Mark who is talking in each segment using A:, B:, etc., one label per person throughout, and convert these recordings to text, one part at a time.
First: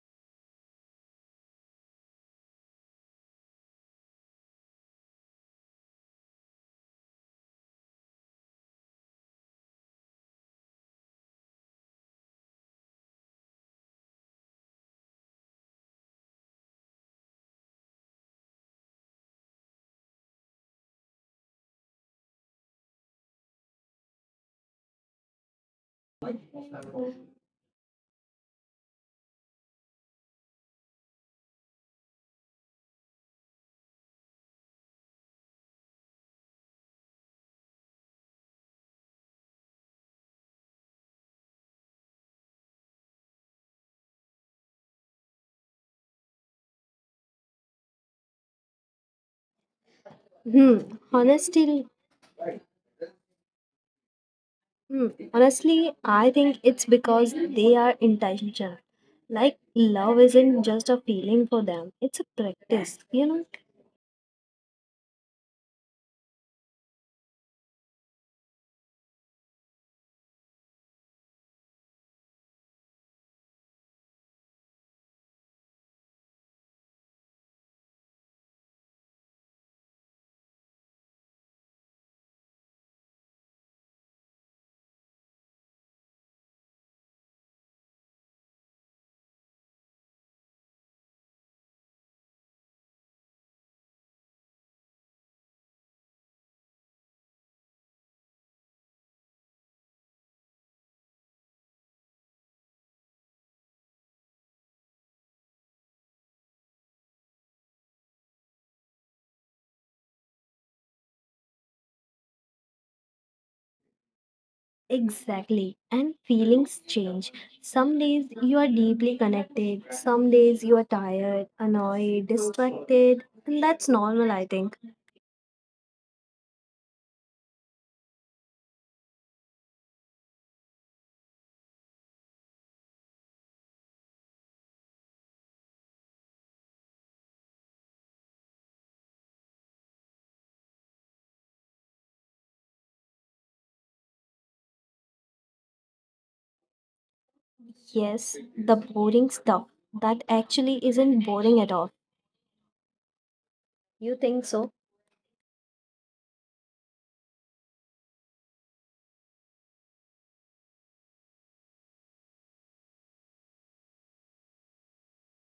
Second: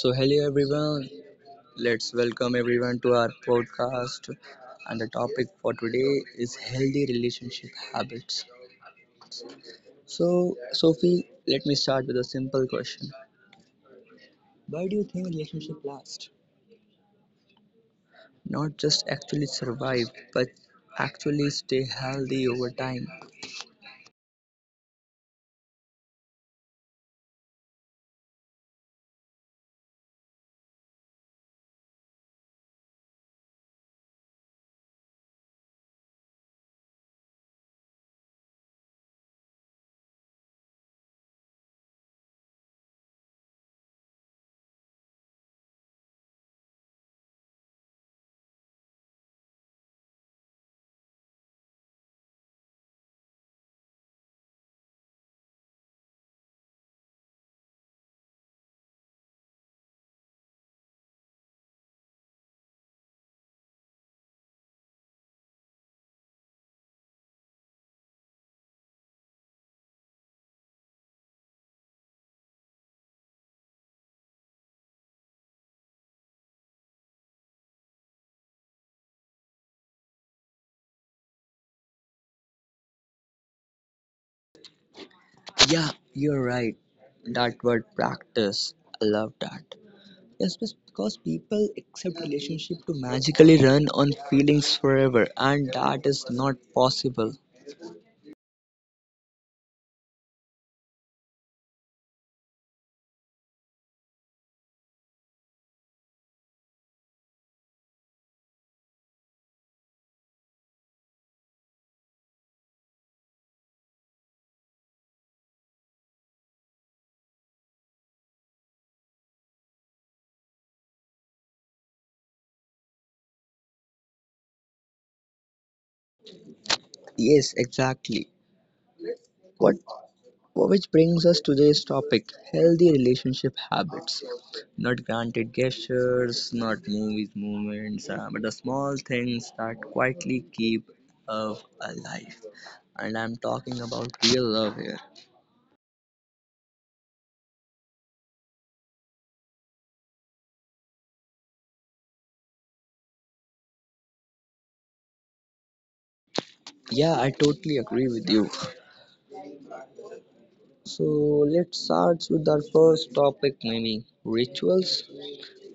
A: So hello everyone. Let's welcome everyone to our podcast. And the topic for today is healthy relationship habits. So Sophie, let me start with a simple question. Why do you think relationship last? Not just actually survive, but actually stay healthy over time.
B: Hmm. Honestly, hmm. honestly, I think it's because they are intentional. Like love isn't just a feeling for them; it's a practice. You know
A: Yeah, you're right. That word practice. I love that. Yes, because people accept relationship to magically run on feelings forever, and that is not possible.
B: exactly. And feelings change. Some days you are deeply connected. Some days you are tired, annoyed, distracted, and that's normal, I think.
A: Yes, exactly. What which brings us to today's topic: healthy relationship habits. Not granted gestures, not movies, moments, but the small things that quietly keep love alive. And I'm talking about real love here.
B: Yes, the boring stuff that actually isn't boring at all. You think so?
A: Yeah, I totally agree with you. So let's start with our first topic, Mimi. Rituals,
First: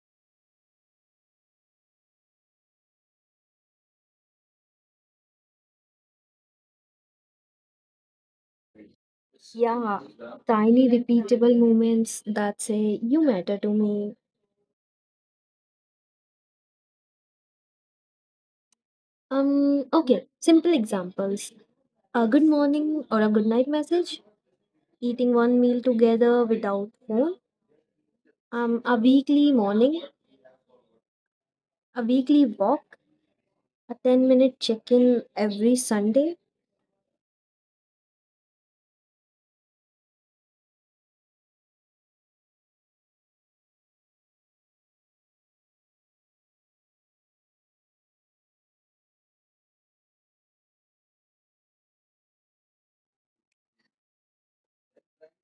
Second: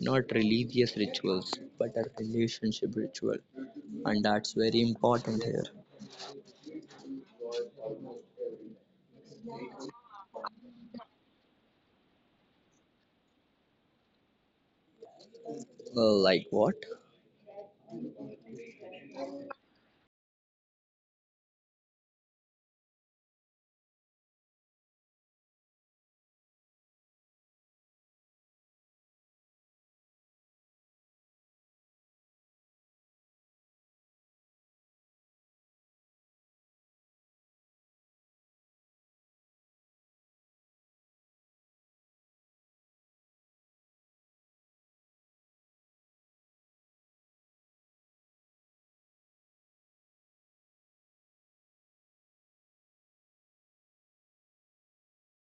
A: not religious rituals, but a relationship ritual. And that's very important here.
B: Yeah, tiny repeatable moments that say you matter to me.
A: Like what?
B: Okay, simple examples. A good morning or a good night message, eating one meal together without phone, a weekly morning, a weekly walk, a 10-minute minute check in every Sunday.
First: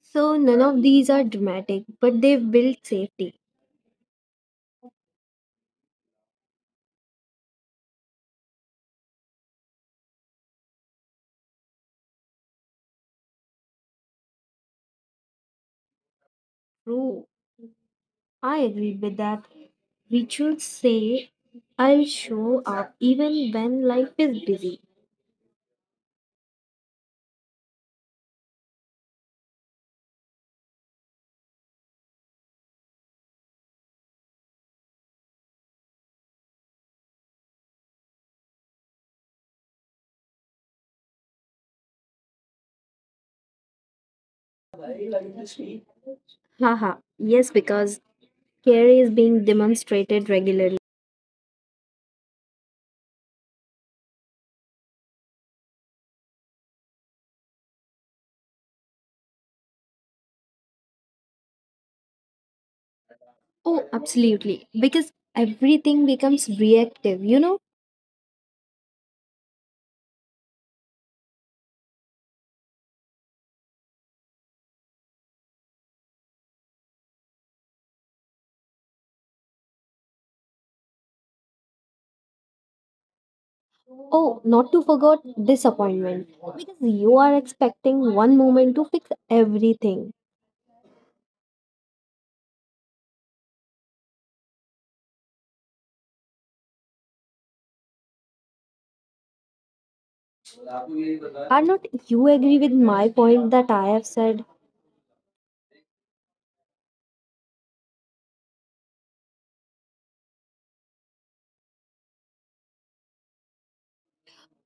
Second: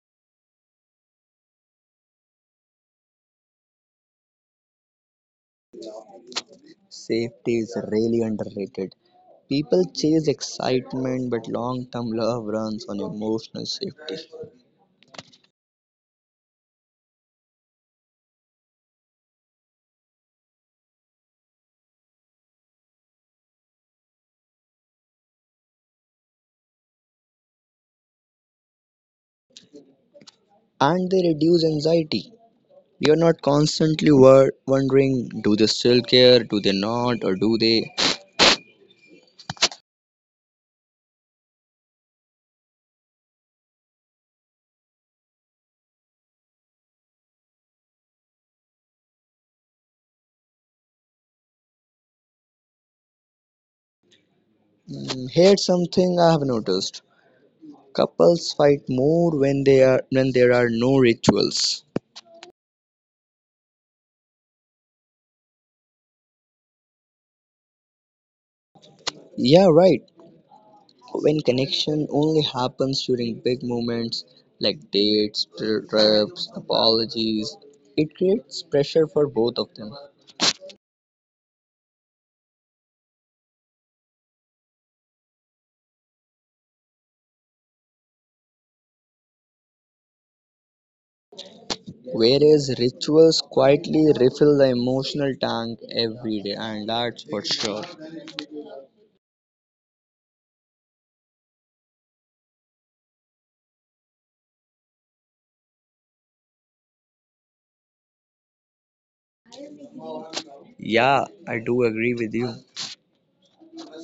B: So, none of these are dramatic, but they build safety.
A: Safety is really underrated. People chase excitement, but long term love runs on emotional safety.
B: True, I agree with that. Rituals say I'll show up even when life is busy.
A: And they reduce anxiety. We are not constantly wondering do they still care, do they not, or do they
B: Haha, yes, because care is being demonstrated regularly.
A: mm, Hate something I have noticed. Couples fight more when they are when there are no rituals.
B: Oh, absolutely. Because everything becomes reactive, you know?
A: Yeah, right. When connection only happens during big moments like dates, trips, apologies, it creates pressure for both of them.
B: Oh, not to forget disappointment, because you are expecting one moment to fix everything.
A: Whereas rituals quietly refill the emotional tank every day, and that's for sure.
B: Are not you agree with my point that I have said?
A: Yeah, I do agree with you.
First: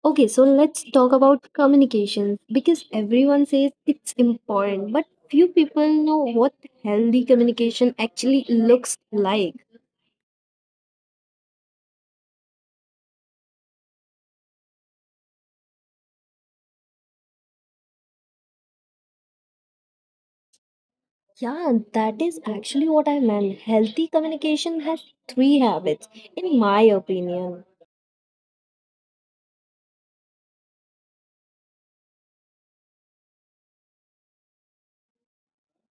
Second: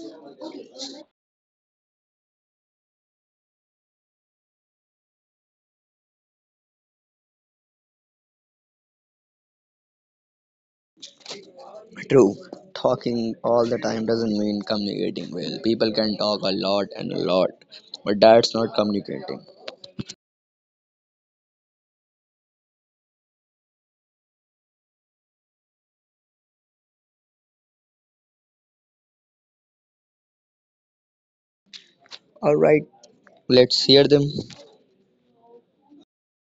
B: Okay, so let's talk about communication because everyone says it's important, but few people know what healthy communication actually looks like.
A: True, talking all the time doesn't mean communicating well. People can talk a lot and a lot, but that's not communicating.
B: Yeah, and that is actually what I meant. Healthy communication has three habits, in my opinion.
A: Alright, let's hear them.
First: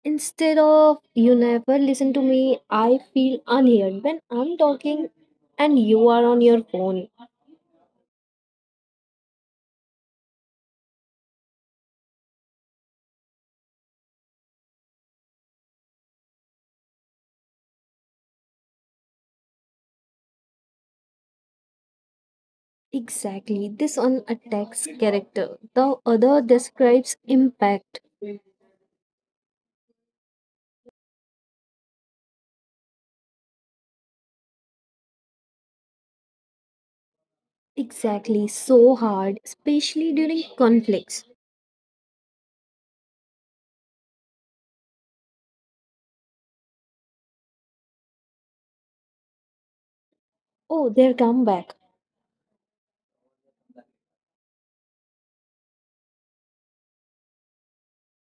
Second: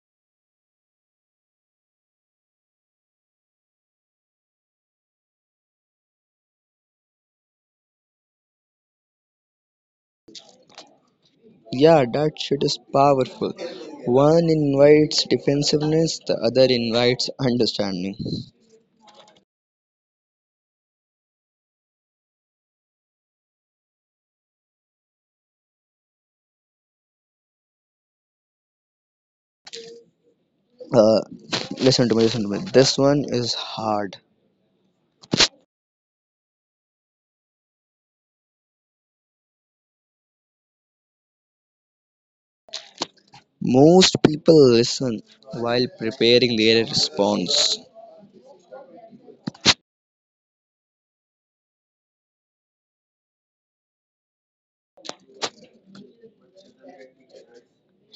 B: Instead of you never listen to me, I feel unheard when I'm talking and you are on your phone.
A: Yeah, that shit is powerful. One invites defensiveness, the other invites understanding.
B: Exactly. This one attacks character, the other describes impact.
A: Uh, listen to me, listen to me. This one is hard.
B: Exactly. So hard, especially during conflicts.
A: Most people listen while preparing their response.
B: Oh, their comeback.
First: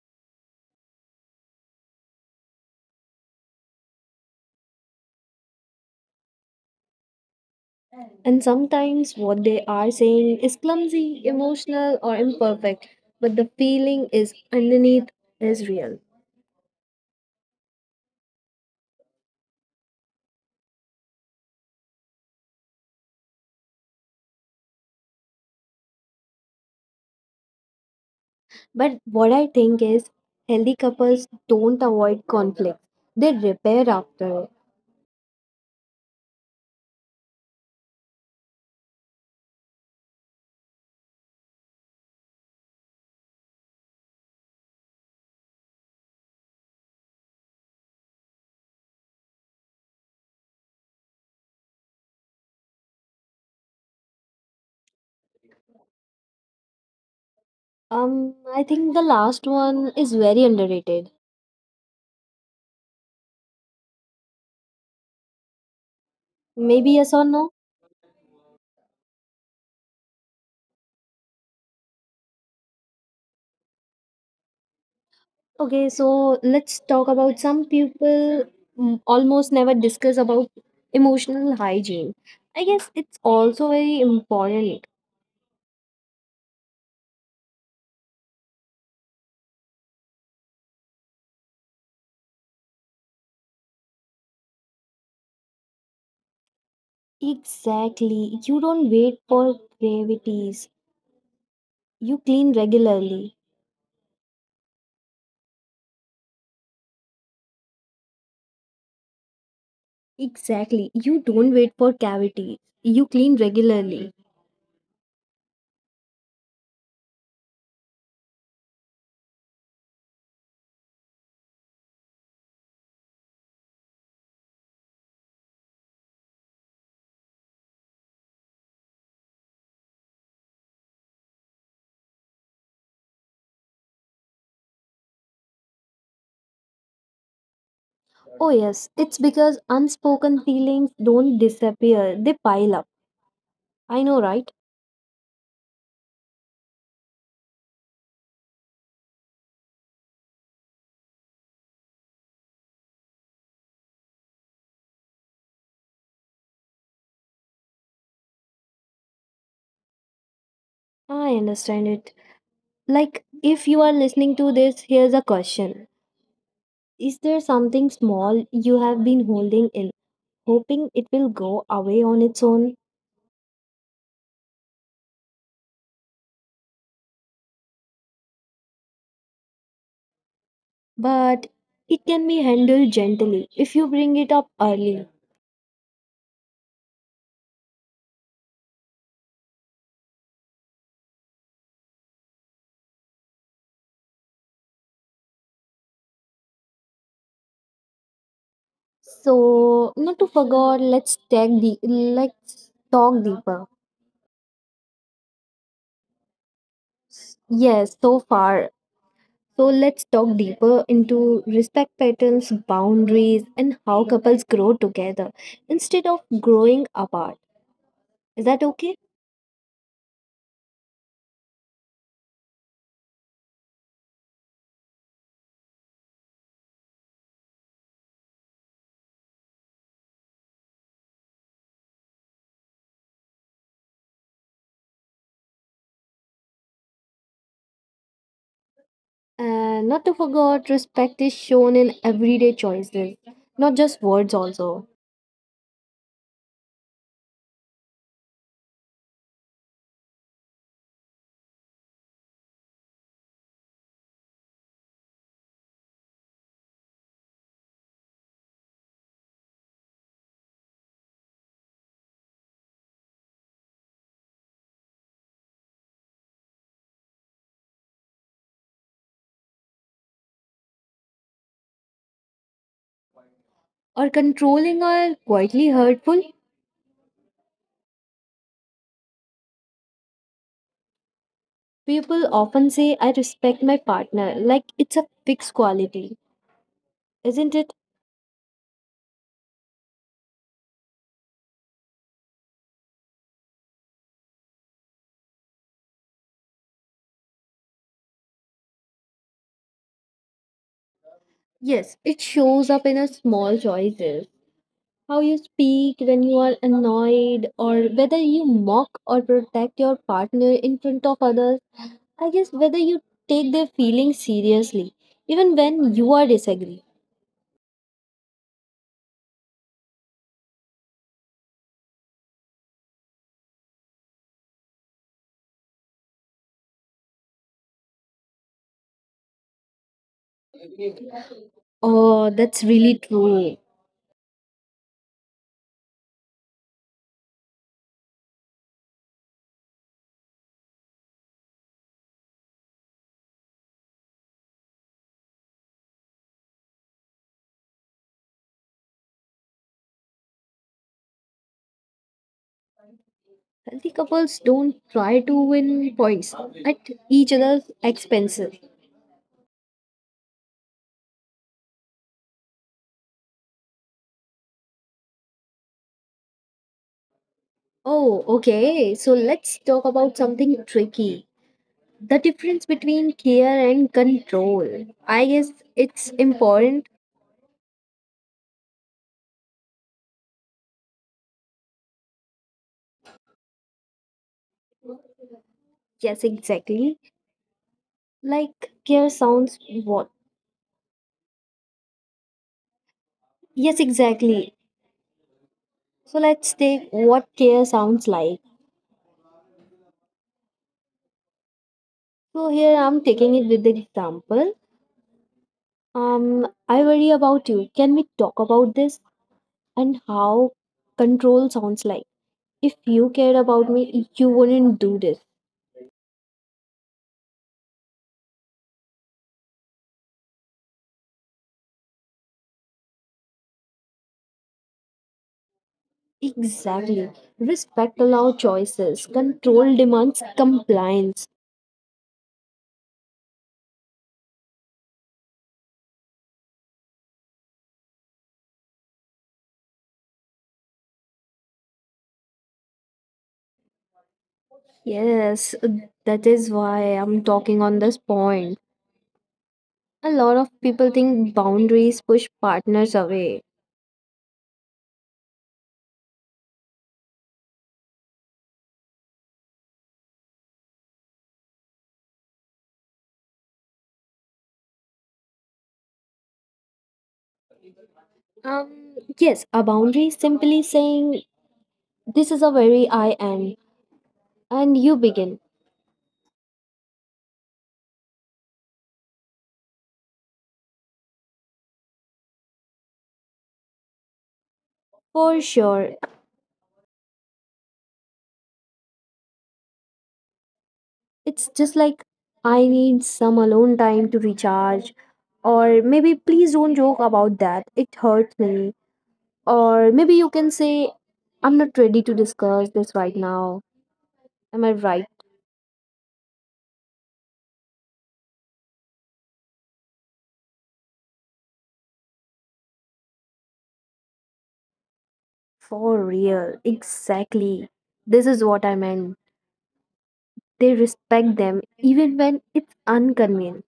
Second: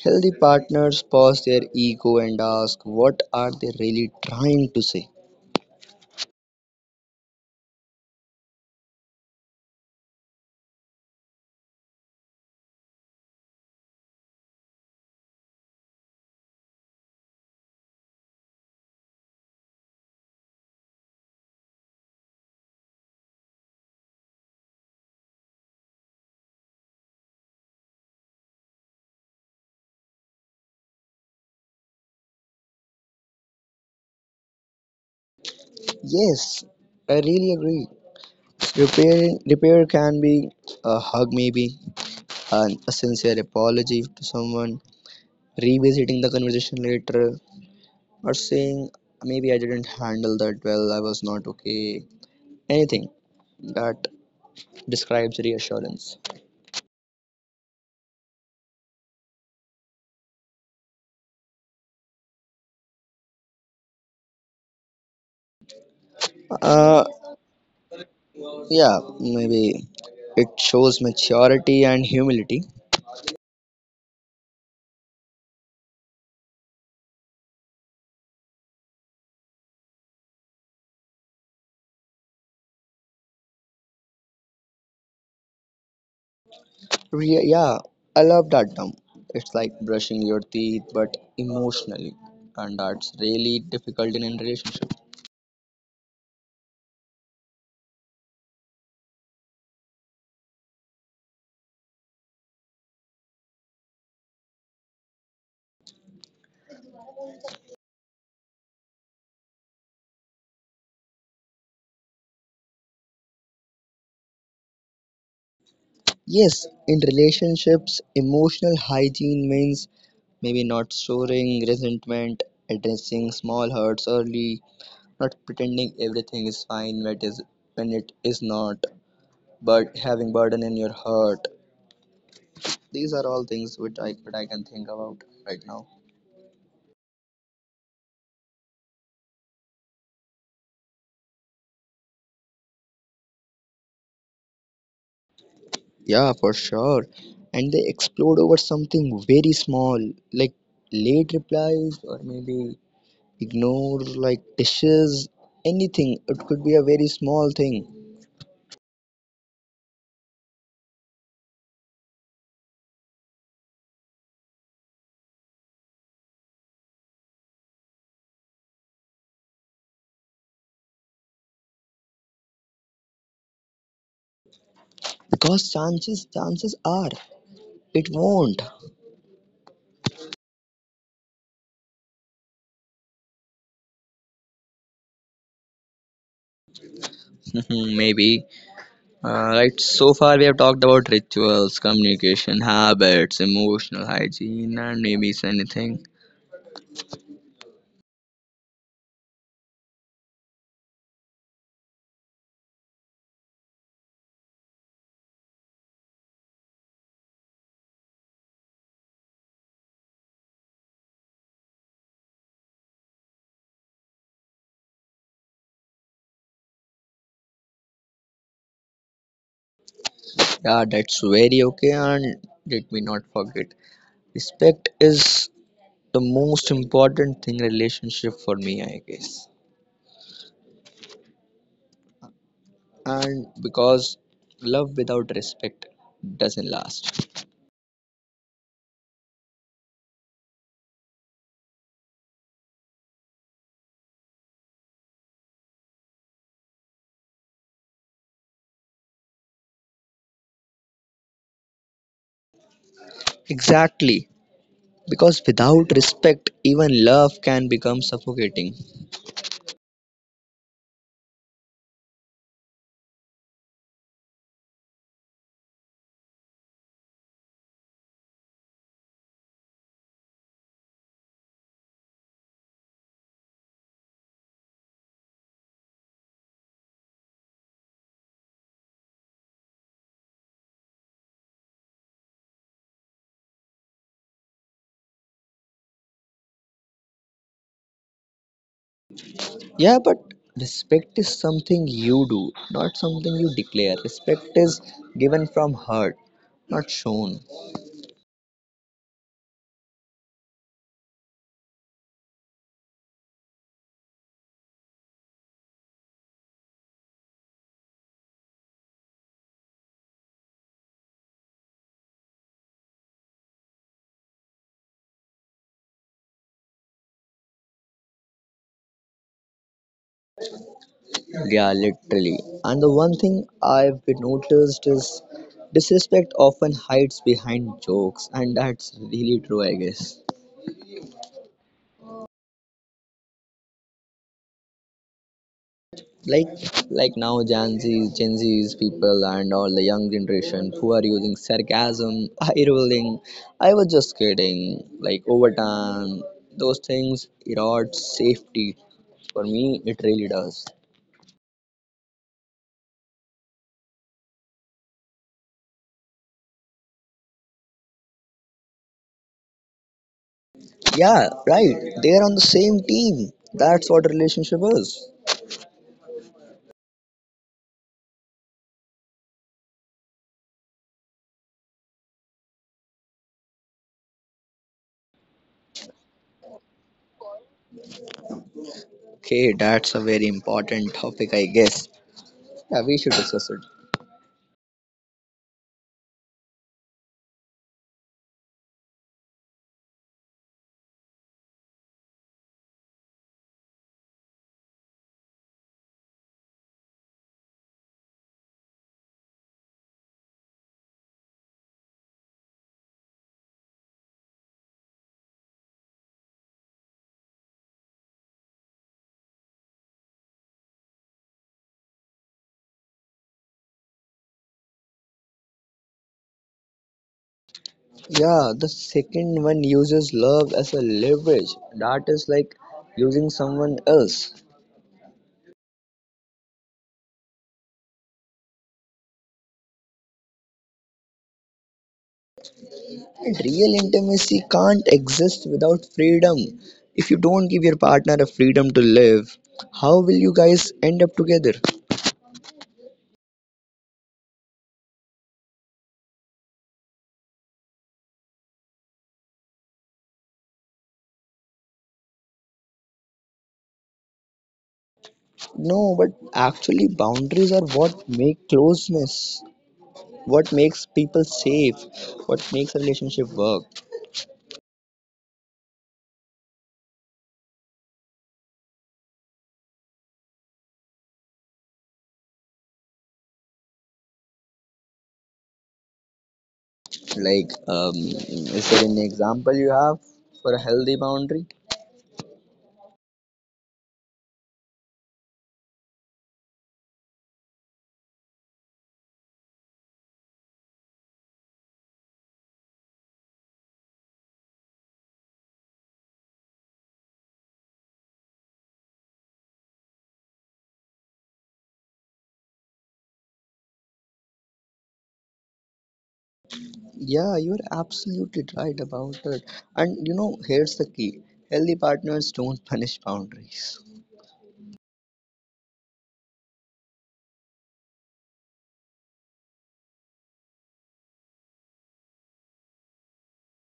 A: Healthy partners pause their ego and ask, what are they really trying to say?
B: And sometimes what they are saying is clumsy, emotional, or imperfect, but the feeling is underneath is real. But what I think is healthy couples don't avoid conflict, they repair after it.
A: Yes, I really agree. Repair, repair can be a hug, maybe, a sincere apology to someone, revisiting the conversation later, or saying, maybe I didn't handle that well, I was not okay. Anything that describes reassurance.
B: I think the last one is very underrated. Maybe
A: Uh,
B: yes or no?
A: yeah, maybe it shows maturity and humility.
B: Okay, so let's talk about some people almost never discuss about emotional hygiene. I guess it's also very important.
A: Yeah, I love that term. It's like brushing your teeth, but emotionally, and that's really difficult in a relationship.
B: Exactly. You don't wait for gravities. You clean regularly. Exactly. You don't wait for cavities. You clean regularly.
A: Yes, in relationships, emotional hygiene means maybe not storing resentment, addressing small hurts early, not pretending everything is fine when it is not, but having burden in your heart. These are all things which that I can think about right now.
B: Oh, yes. It's because unspoken feelings don't disappear, they pile up. I know, right?
A: Yeah, for sure. And they explode over something very small, like late replies or maybe ignore like dishes, anything. It could be a very small thing.
B: I understand it. Like, if you are listening to this, here's a question. Is there something small you have been holding in, hoping it will go away on its own?
A: Because chances are it won't.
B: But it can be handled gently if you bring it up early.
A: Maybe. Uh, right, so far we have talked about rituals, communication, habits, emotional hygiene, and maybe it's anything.
B: So, not to forget, let's take the let's talk deeper. Yes, so far. So let's talk deeper into respect patterns, boundaries, and how couples grow together instead of growing apart. Is that okay?
A: Yeah, that's very okay, and let me not forget. Respect is the most important thing relationship for me, I guess, and because love without respect doesn't last.
B: And not to forget, respect is shown in everyday choices, not just words also.
A: Exactly, because without respect even love can become suffocating.
B: Or controlling or quietly hurtful. People often say I respect my partner like it's a fixed quality. Isn't it?
A: Yeah, but respect is something you do, not something you declare. Respect is given from heart, not shown.
B: Yes, it shows up in a small choices. How you speak when you are annoyed, or whether you mock or protect your partner in front of others. I guess whether you take their feelings seriously, even when you are disagreeing.
A: Yeah, literally. And the one thing I've been noticed is disrespect often hides behind jokes, and that's really true, I guess.
B: Oh, that's really true.
A: Like, like now Gen Z's people and all the young generation who are using sarcasm, eye rolling. I was just kidding. Like over time, those things erode safety. For me, it really does.
B: Healthy couples don't try to win points at each other's expenses.
A: Yeah, right. They are on the same team. That's what relationship is.
B: Oh, okay. So let's talk about something tricky, the difference between care and control, I guess it's important.
A: Okay, that's a very important topic, I guess. Yeah, we should discuss it.
B: Yes, exactly. Like care sounds what, yes exactly. So let's take what care sounds like. So here I'm taking it with the example. I worry about you, can we talk about this? And how control sounds like: if you cared about me you wouldn't do this.
A: Yeah, the second one uses love as a leverage. That is like using someone else.
B: Exactly. Respect allows choices, control demands compliance.
A: And real intimacy can't exist without freedom. If you don't give your partner a freedom to live, how will you guys end up together?
B: Yes, that is why I'm talking on this point. A lot of people think boundaries push partners away.
A: No, but actually, boundaries are what make closeness, what makes people safe, what makes a relationship work.
B: Yes, a boundary is simply saying this is a very I am, and you begin.
A: Like, is there any example you have for a healthy boundary?
B: For sure. It's just like I need some alone time to recharge, or maybe please don't joke about that, it hurts me. Or maybe you can say I'm not ready to discuss this right now. Am I right?
A: Yeah, you're absolutely right about it. And you know, here's the key: healthy partners don't punish boundaries.
B: For real, exactly. This is what I meant. They respect them even when it's inconvenient,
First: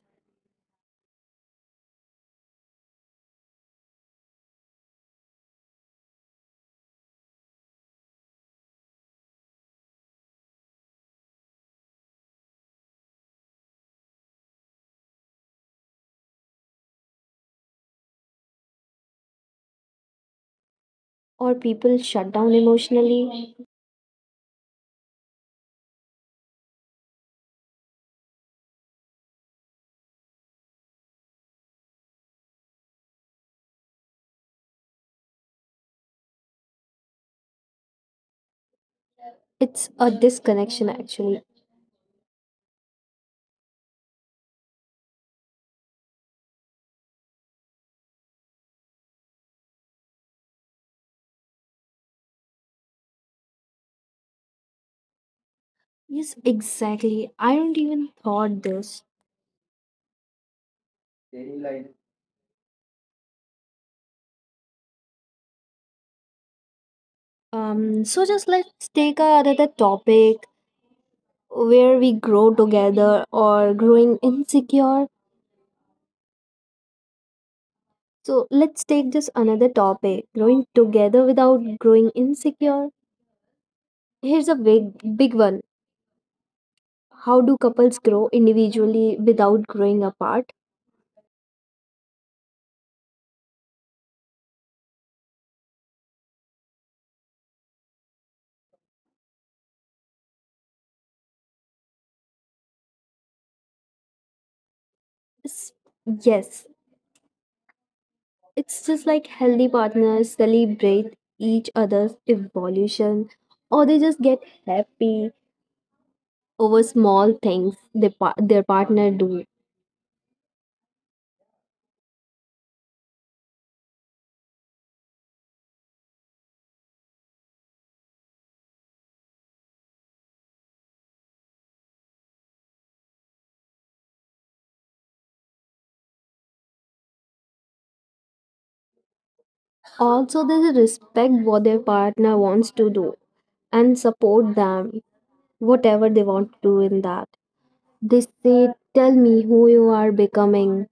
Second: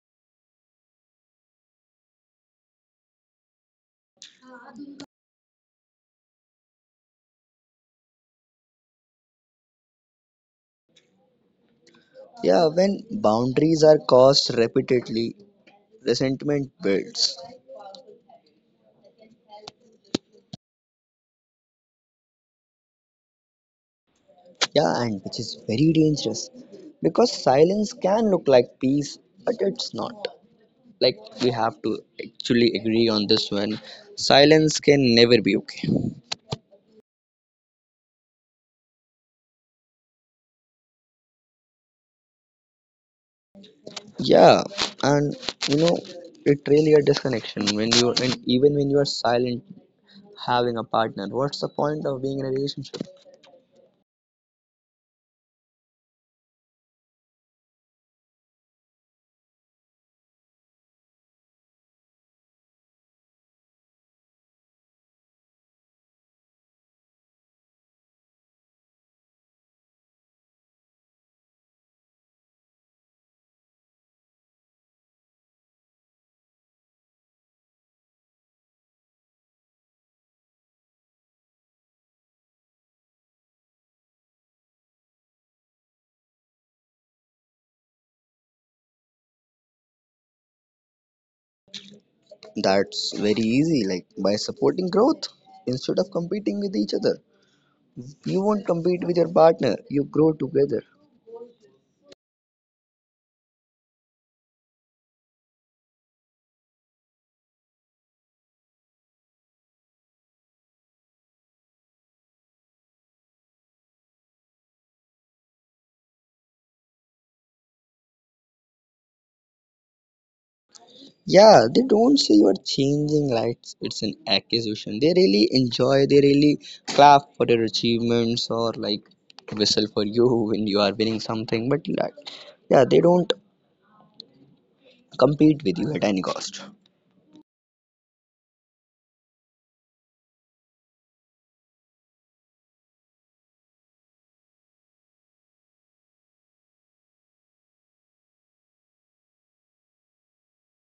A: Yeah, when boundaries are crossed repeatedly, resentment builds.
B: or people shut down emotionally.
A: Yeah, and which is very dangerous because silence can look like peace, but it's not. Like, we have to actually agree on this one: silence can never be okay.
B: It's a disconnection, actually.
A: Yeah, and you know, it really a disconnection when you and even when you are silent having a partner. What's the point of being in a relationship?
B: Yes, exactly. I don't even thought this. So just another topic where we grow together or growing insecure. So let's take just another topic, growing together without growing insecure. Here's a big, big one. How do couples grow individually without growing apart?
A: That's very easy, like by supporting growth instead of competing with each other. You won't compete with your partner, you grow together.
B: It's- yes, it's just like healthy partners celebrate each other's evolution, or they just get happy over small things their partner do.
A: Yeah, they don't say you are changing lights, it's an accusation. They really enjoy, they really clap for your achievements or like whistle for you when you are winning something, but like yeah they don't compete with you at any cost.
B: Also they respect what their partner wants to do and support them whatever they want to do in that. They say tell me who you are becoming,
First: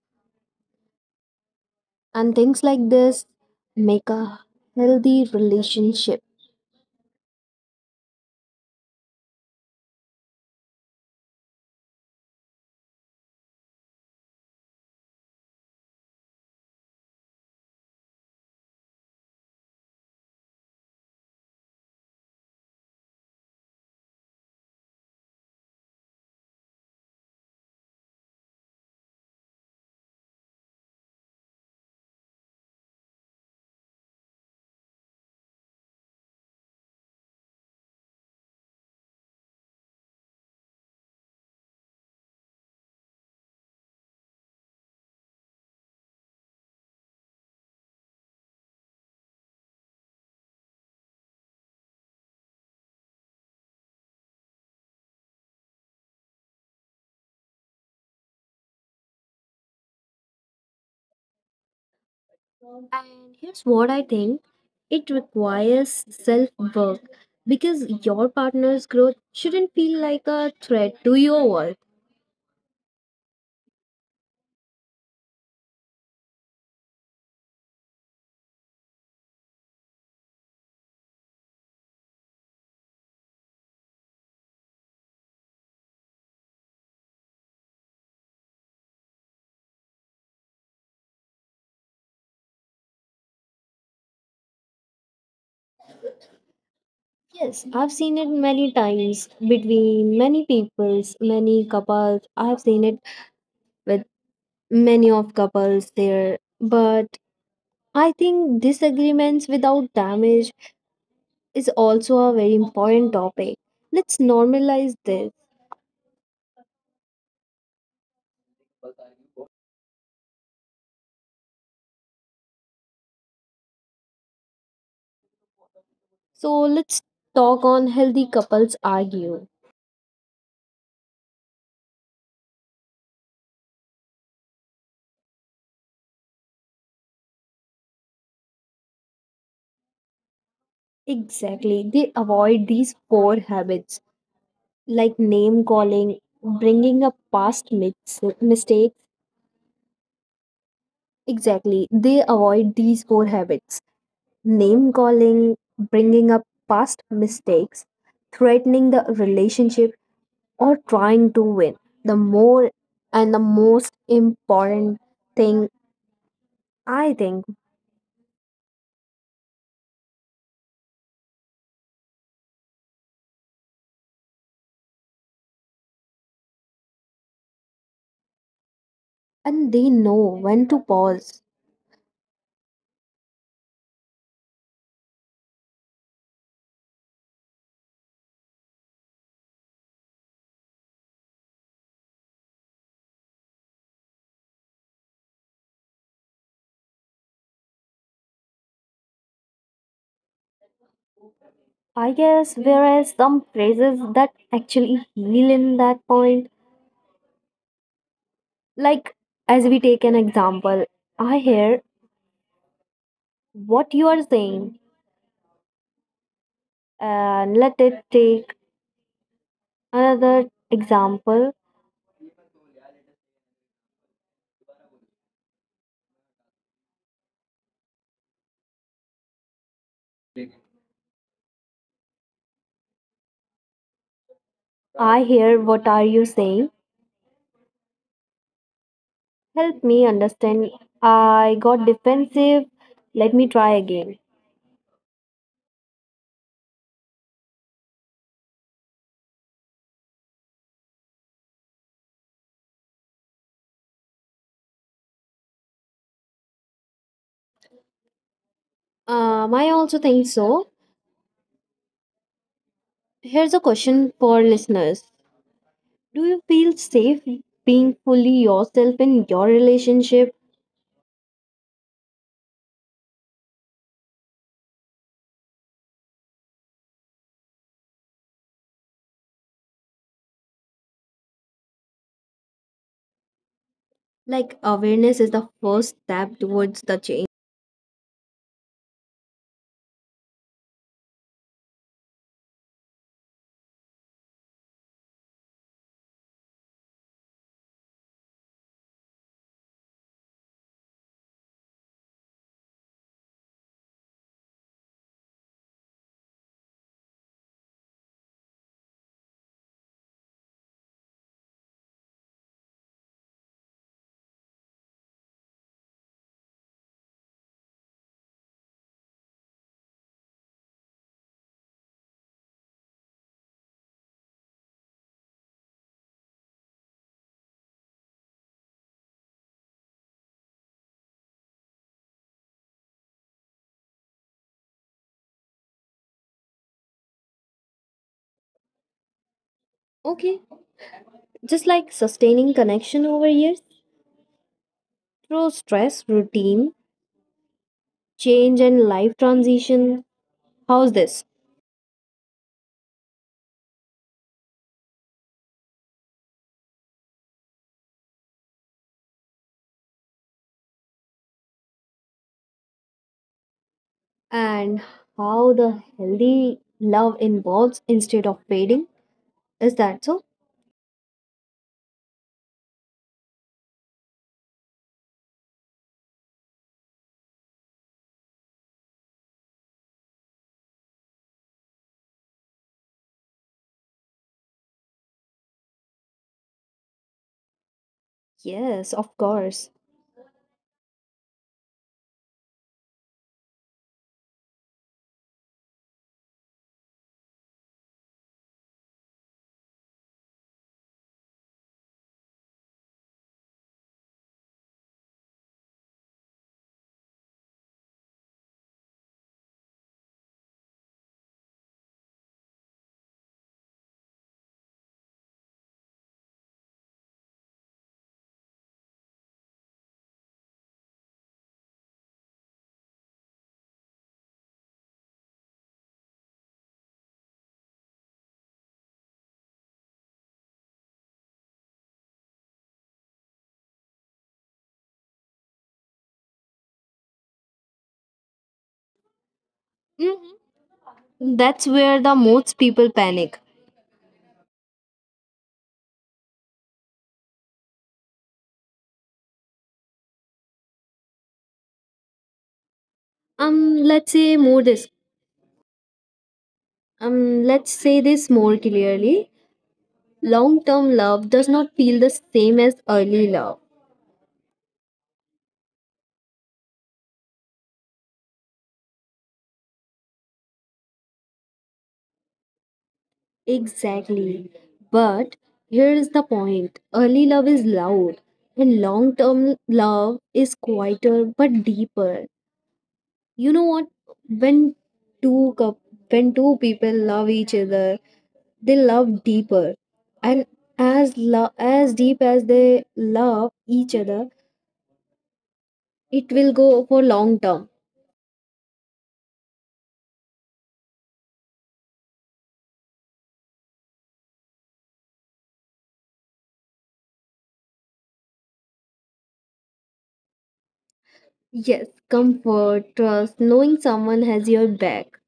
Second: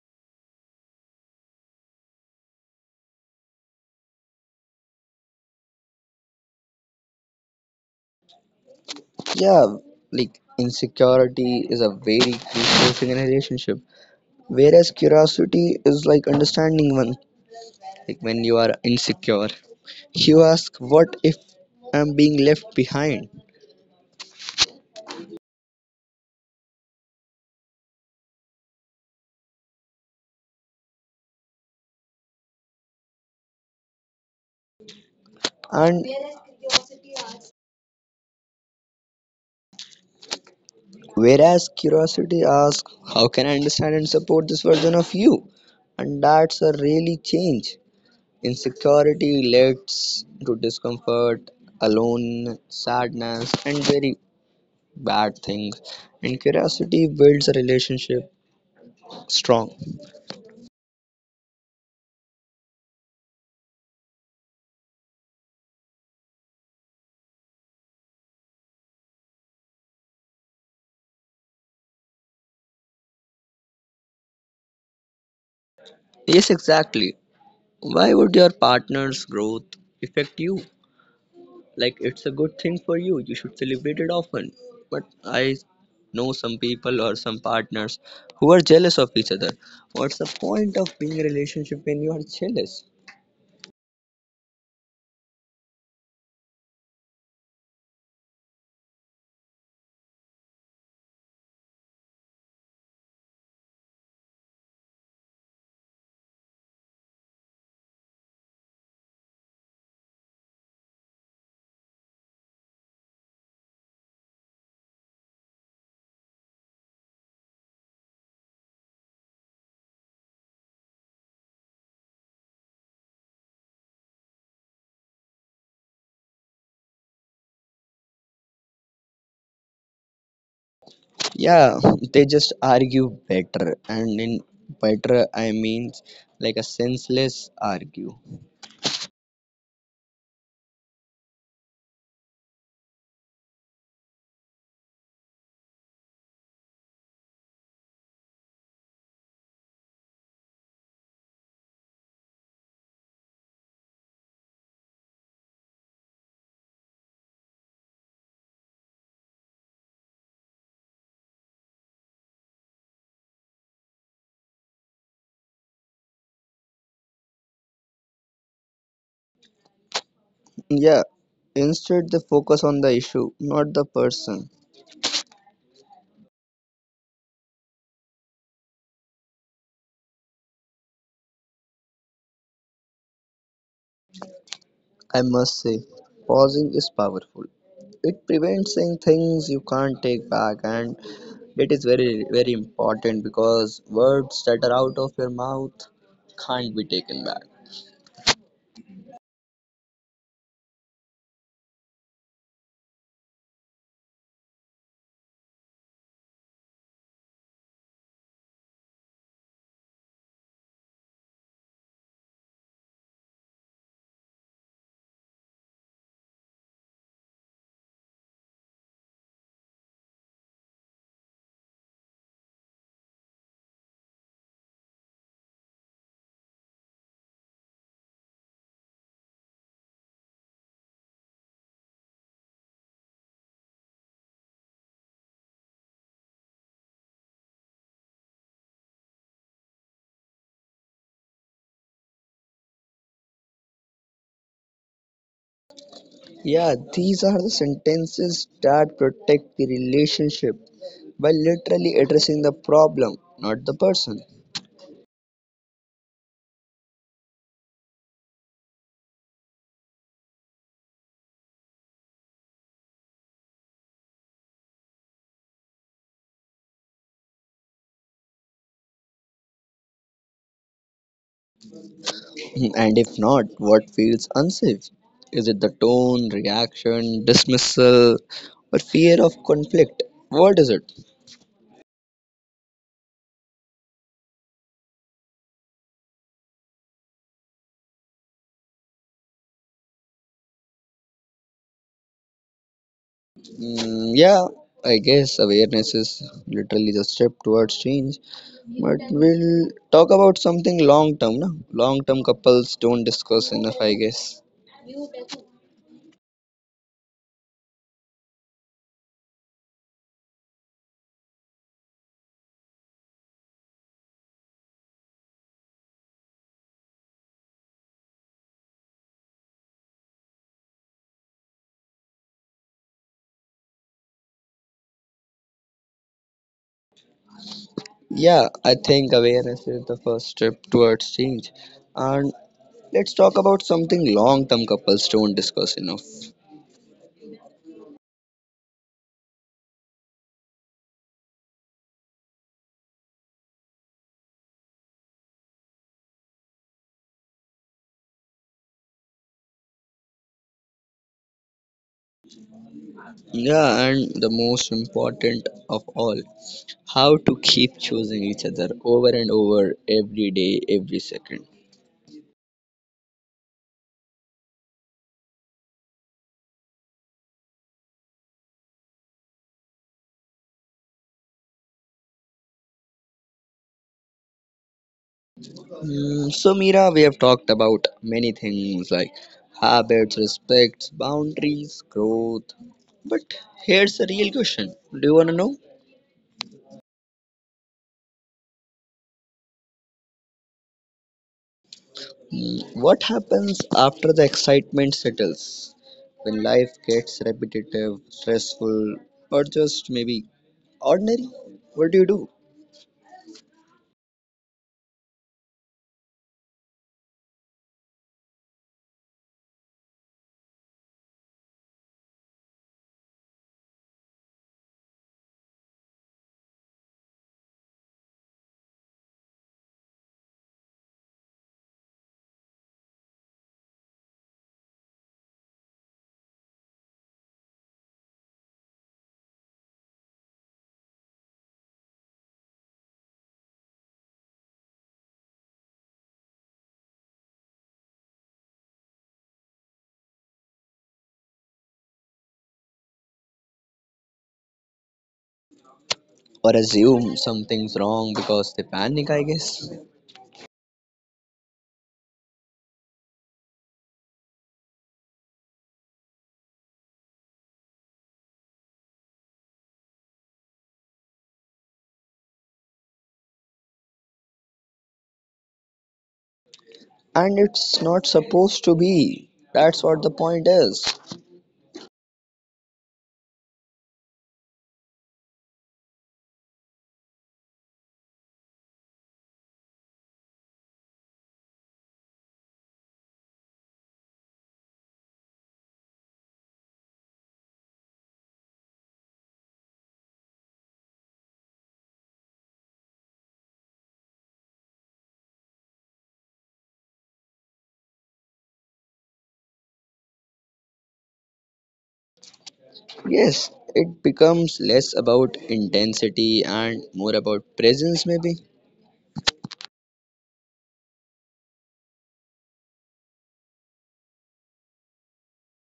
B: and things like this make a healthy relationship.
A: Yeah, like insecurity is a very crucial thing in a relationship, whereas curiosity is like understanding one. Like when you are insecure, you ask, what if I'm being left behind? And whereas curiosity asks, how can I understand and support this version of you? And that's a really change. Insecurity leads to discomfort, alone, sadness, and very bad things, and curiosity builds a relationship strong.
B: And here's what I think, it requires self work, because your partner's growth shouldn't feel like a threat to your work.
A: Yes, exactly. Why would your partner's growth affect you? Like, it's a good thing for you. You should celebrate it often. But I know some people or some partners who are jealous of each other. What's the point of being in a relationship when you are jealous?
B: Yes, I've seen it many times between many peoples, many couples. I've seen it with many of couples there. But I think disagreements without damage is also a very important topic. Let's normalize this. So let's talk on healthy couples argue.
A: Yeah, they just argue better. And in better, I mean like a senseless argue.
B: Exactly. They avoid these poor habits like name calling, bringing up past mis- mistakes. Exactly. They avoid these poor habits: name calling, bringing up past mistakes, threatening the relationship, or trying to win. The more and the most important thing, I think.
A: Yeah, instead they focus on the issue, not the person.
B: And they know when to pause.
A: I must say, pausing is powerful. It prevents saying things you can't take back, and it is very, very important because words that are out of your mouth can't be taken back.
B: I guess, whereas some phrases that actually heal in that point. Like, as we take an example, I hear what you are saying, and let it take another example. I hear what are you saying. Help me understand. I got defensive. Let me try again.
A: Yeah, these are the sentences that protect the relationship by literally addressing the problem, not the person.
B: I also think so. Here's a question for listeners. Do you feel safe being fully yourself in your relationship?
A: And if not, what feels unsafe? Is it the tone, reaction, dismissal, or fear of conflict? What is it?
B: Like awareness is the first step towards the change.
A: Yeah, I guess awareness is literally the step towards change. But we'll talk about something long term. No? Long term couples don't discuss enough, I guess. Yeah, I think awareness is the first step towards change. And let's talk about something long term couples don't discuss enough.
B: Okay, just like sustaining connection over years, through stress, routine, change, and life transition. How's this?
A: Yeah, and the most important of all, how to keep choosing each other over and over every day, every second.
B: And how the healthy love involves instead of fading? Is that so?
A: So, Mira, we have talked about many things like habits, respects, boundaries, growth. But here's the real question: do you want to know?
B: Yes, of course.
A: What happens after the excitement settles? When life gets repetitive, stressful, or just maybe ordinary? What do you do?
B: Hmm. That's where the most people panic.
A: Or assume something's wrong because they panic, I guess.
B: Um, let's say more this. Let's say this more clearly. Long-term love does not feel the same as early love.
A: And it's not supposed to be. That's what the point is.
B: Exactly. But here is the point: early love is loud, and long term love is quieter but deeper. You know what? When two coup- when two people love each other, they love deeper, and as deep as they love each other, it will go for long term.
A: Yes, it becomes less about intensity and more about presence, maybe.
B: Yes, comfort, trust, knowing someone has your back.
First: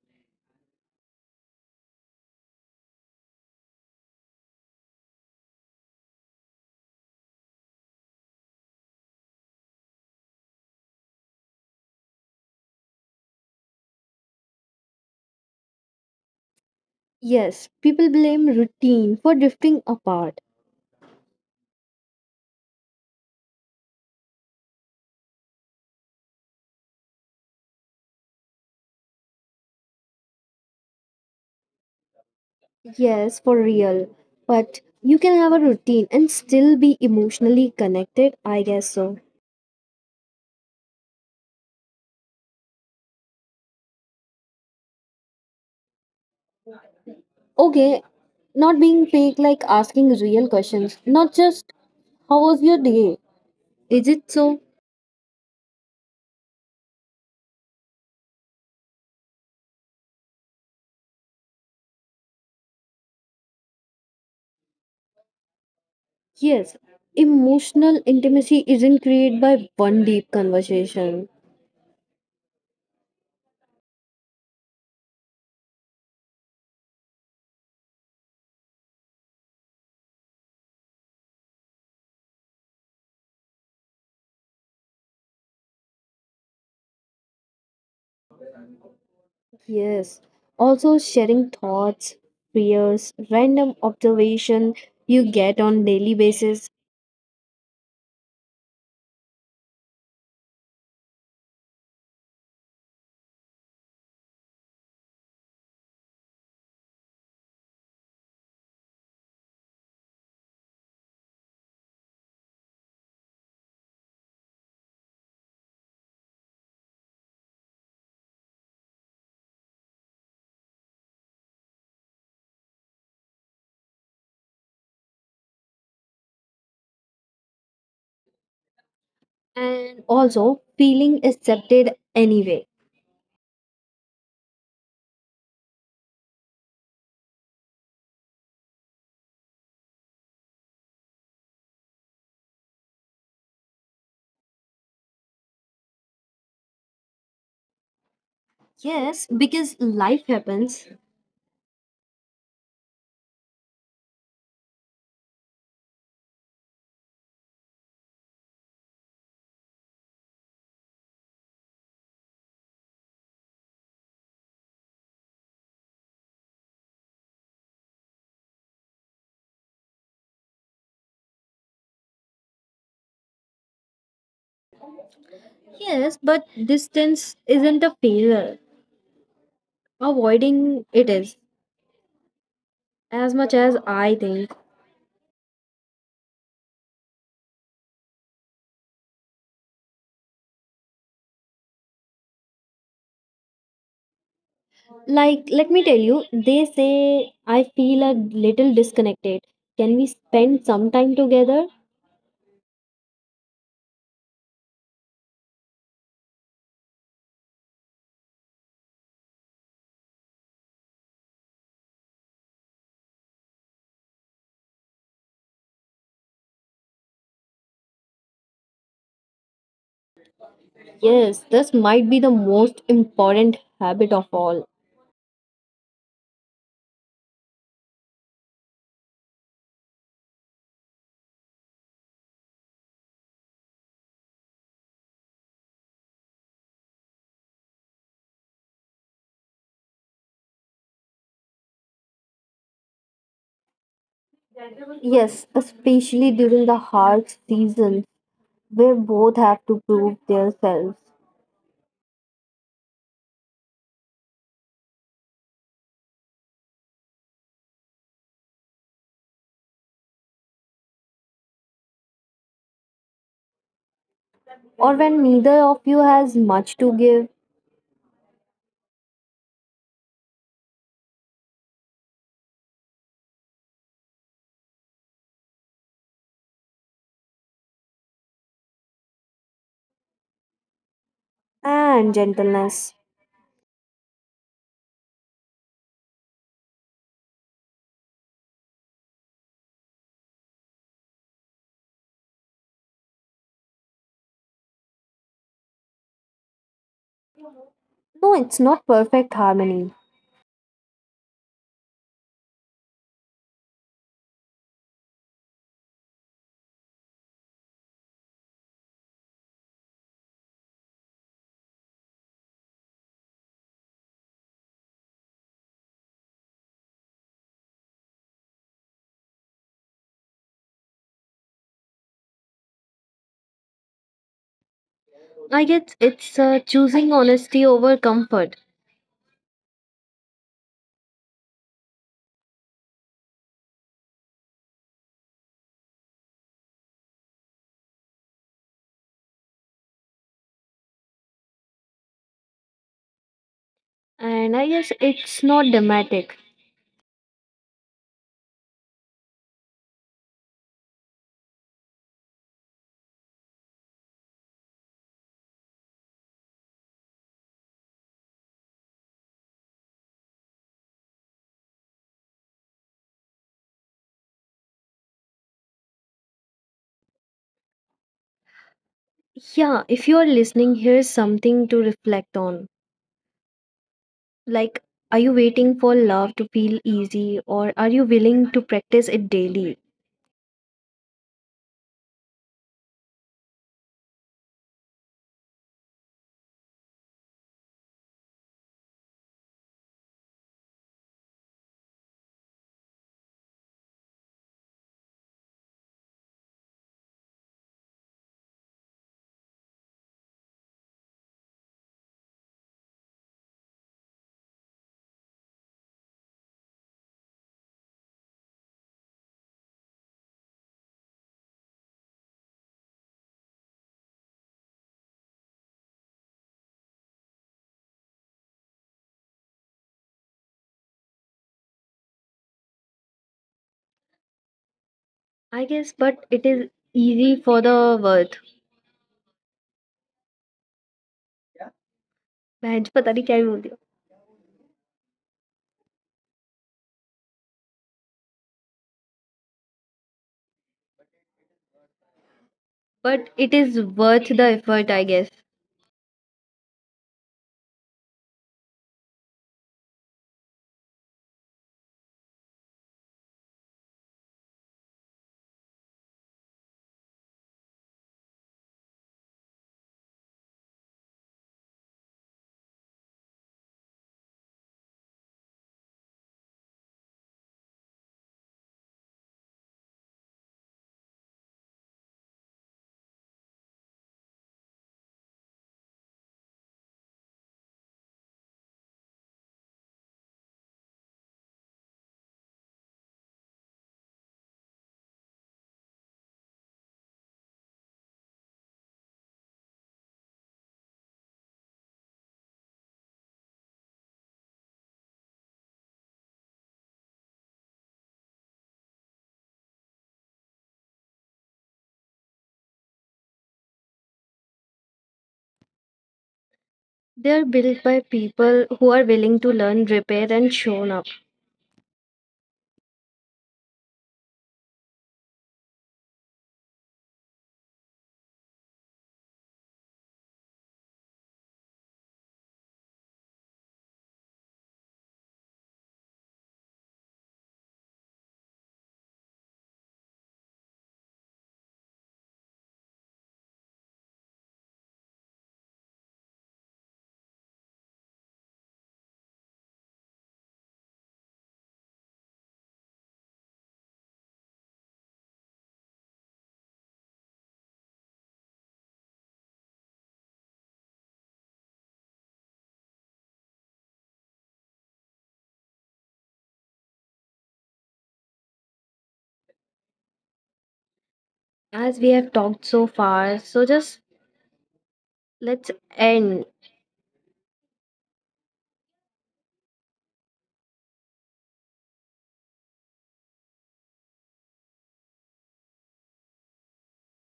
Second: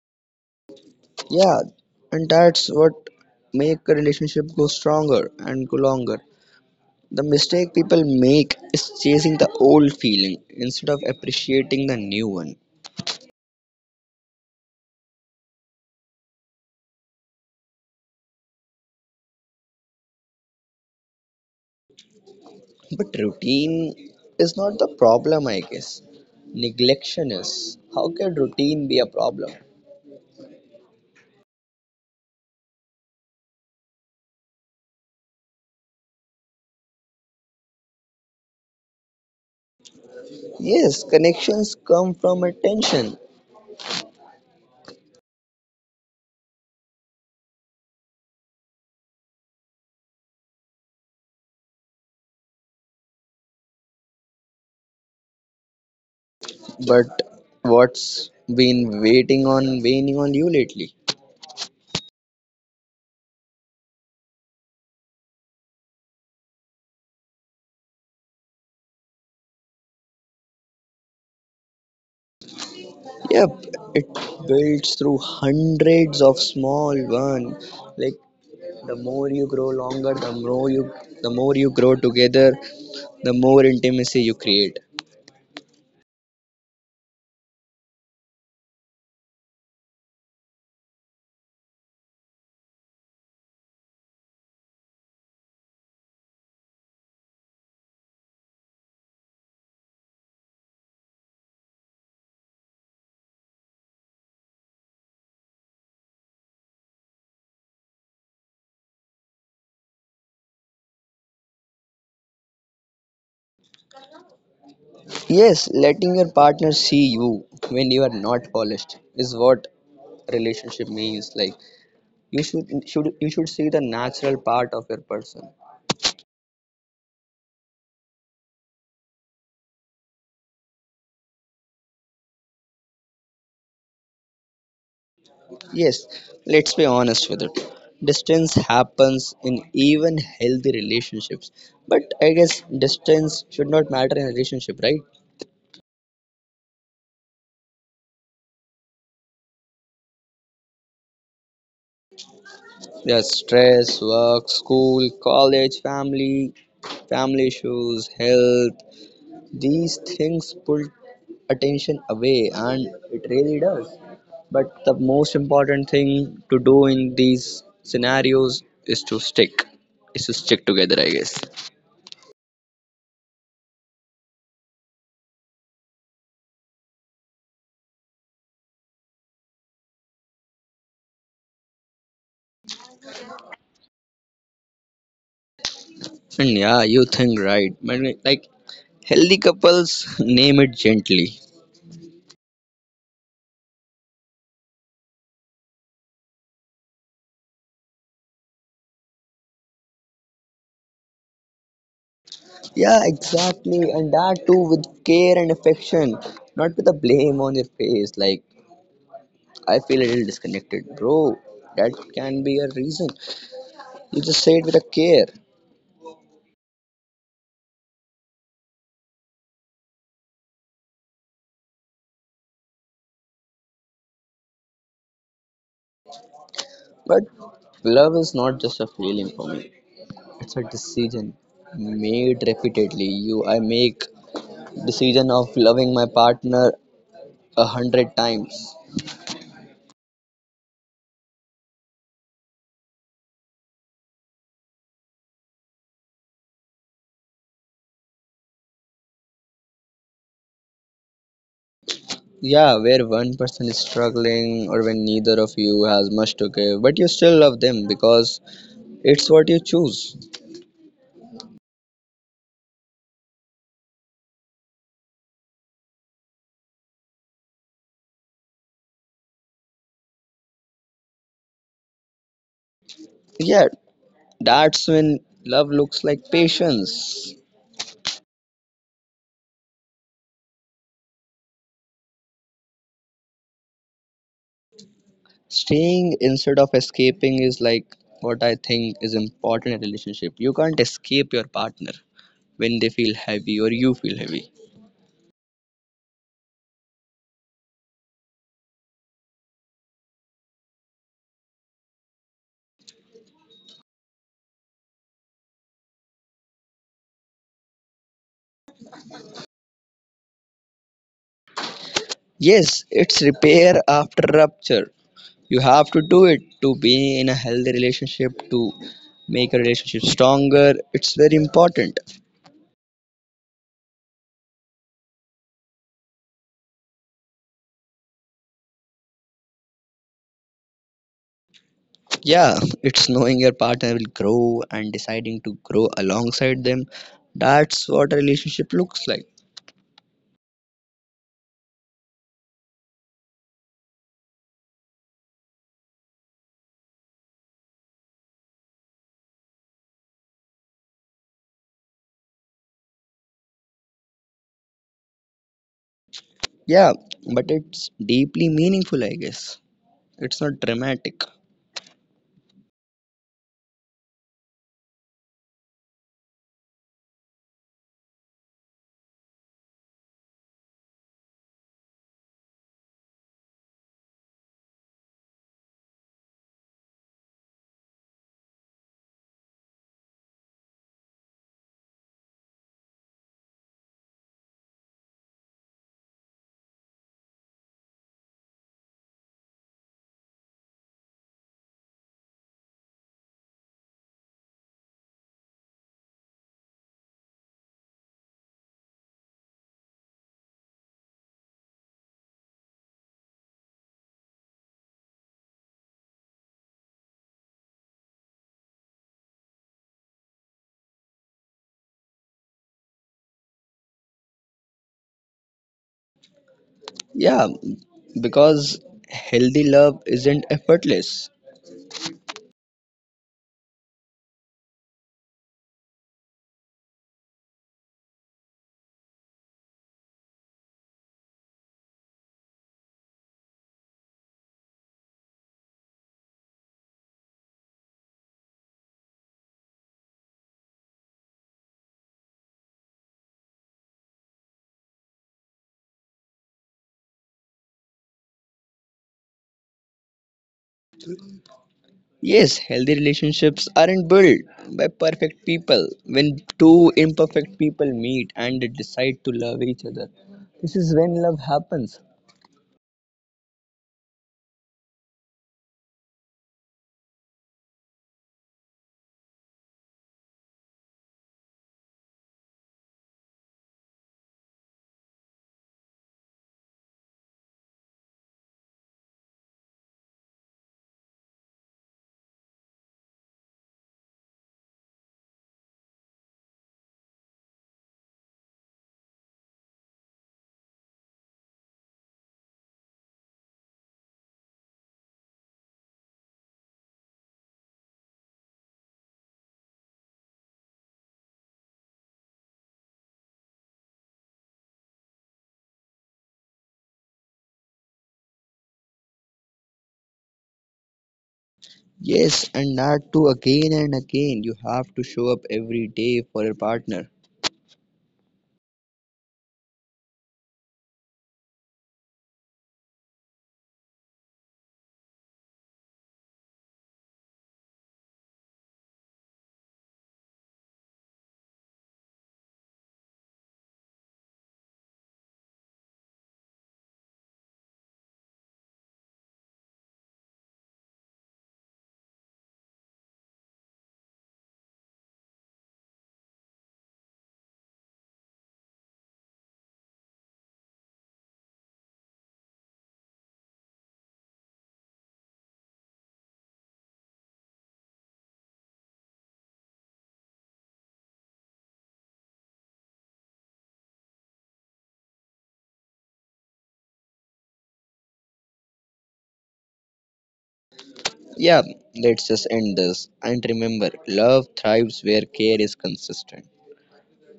A: Yeah, and that's what make a relationship go stronger and go longer. The mistake people make is chasing the old feeling instead of appreciating the new one.
B: Yes, people blame routine for drifting apart.
A: But routine is not the problem, I guess. Neglection is. How can routine be a problem?
B: Yes, for real. But you can have a routine and still be emotionally connected, I guess so.
A: Yes, connections come from attention.
B: Okay, not being fake, like asking real questions, not just how was your day? Is it so?
A: But what's been waiting on waning on you lately?
B: Yes. Emotional intimacy isn't created by one deep conversation.
A: Yep, it builds through hundreds of small one. Like the more you grow longer, the more you grow together, the more intimacy you create.
B: Yes. Also, sharing thoughts, fears, random observation you get on daily basis,
A: Yes, letting your partner see you when you are not polished is what relationship means. Like you should you should see the natural part of your person.
B: and also feeling accepted anyway.
A: Yes, let's be honest with it. Distance happens in even healthy relationships. But I guess distance should not matter in a relationship, right?
B: Yes, because life happens.
A: There's stress, work, school, college, family, family issues, health, these things pull attention away and it really does, but the most important thing to do in these scenarios is to stick together, I guess.
B: Yes, but distance isn't a failure. Avoiding it is, as much as I think.
A: And yeah you think right, but like healthy couples name it gently.
B: Like, let me tell you, they say I feel a little disconnected. Can we spend some time together?
A: Yeah exactly, and that too with care and affection, not with a blame on your face like I feel a little disconnected bro. That can be a reason. You just say it with a care.
B: Yes, this might be the most important habit of all.
A: But love is not just a feeling for me. It's a decision made repeatedly. I make decision of loving my partner a hundred times.
B: Yes, especially during the hard season where both have to prove themselves,
A: Yeah, where one person is struggling or when neither of you has much to give, but you still love them because it's what you choose.
B: or when neither of you has much to give
A: Yeah, that's when love looks like patience.
B: and gentleness.
A: Staying instead of escaping is like what I think is important in a relationship. You can't escape your partner when they feel heavy or you feel heavy.
B: No, it's not perfect harmony.
A: Yes, it's repair after rupture. You have to do it to be in a healthy relationship, to make a relationship stronger. It's very important.
B: I guess it's choosing honesty over comfort.
A: Yeah, it's knowing your partner will grow and deciding to grow alongside them. That's what a relationship looks like.
B: And I guess it's not dramatic.
A: Yeah, but it's deeply meaningful, I guess. It's not dramatic.
B: Yeah, if you are listening, here's something to reflect on. Like, are you waiting for love to feel easy or are you willing to practice it daily?
A: Yeah, because healthy love isn't effortless.
B: I guess, but it is easy for the worth. बहन, पता नहीं क्या ही बोल दिया. But it is worth the effort, I guess.
A: Yes, healthy relationships aren't built by perfect people. When two imperfect people meet and they decide to love each other, this is when love happens.
B: They are built by people who are willing to learn, repair, and shown up.
A: Yes, and that too again and again. You have to show up every day for your partner.
B: As we have talked so far, so just let's end.
A: Yeah, let's just end this. And remember, love thrives where care is consistent.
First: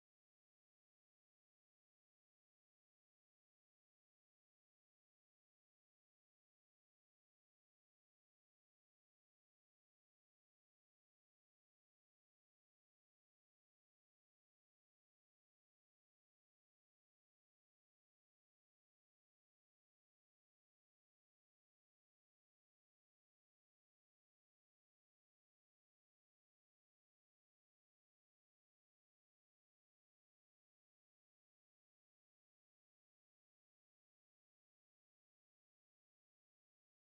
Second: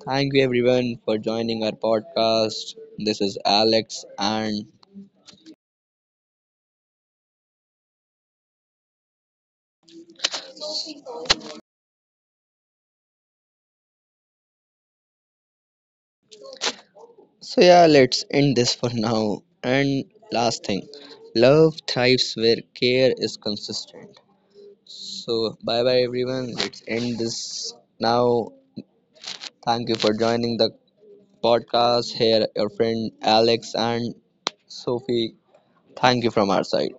A: Thank you everyone for joining our podcast. This is Alex and so yeah, let's end this for now. And last thing, love thrives where care is consistent. So bye bye everyone. Let's end this now. Thank you for joining the podcast. Here, your friend Alex and Sophie. Thank you from our side.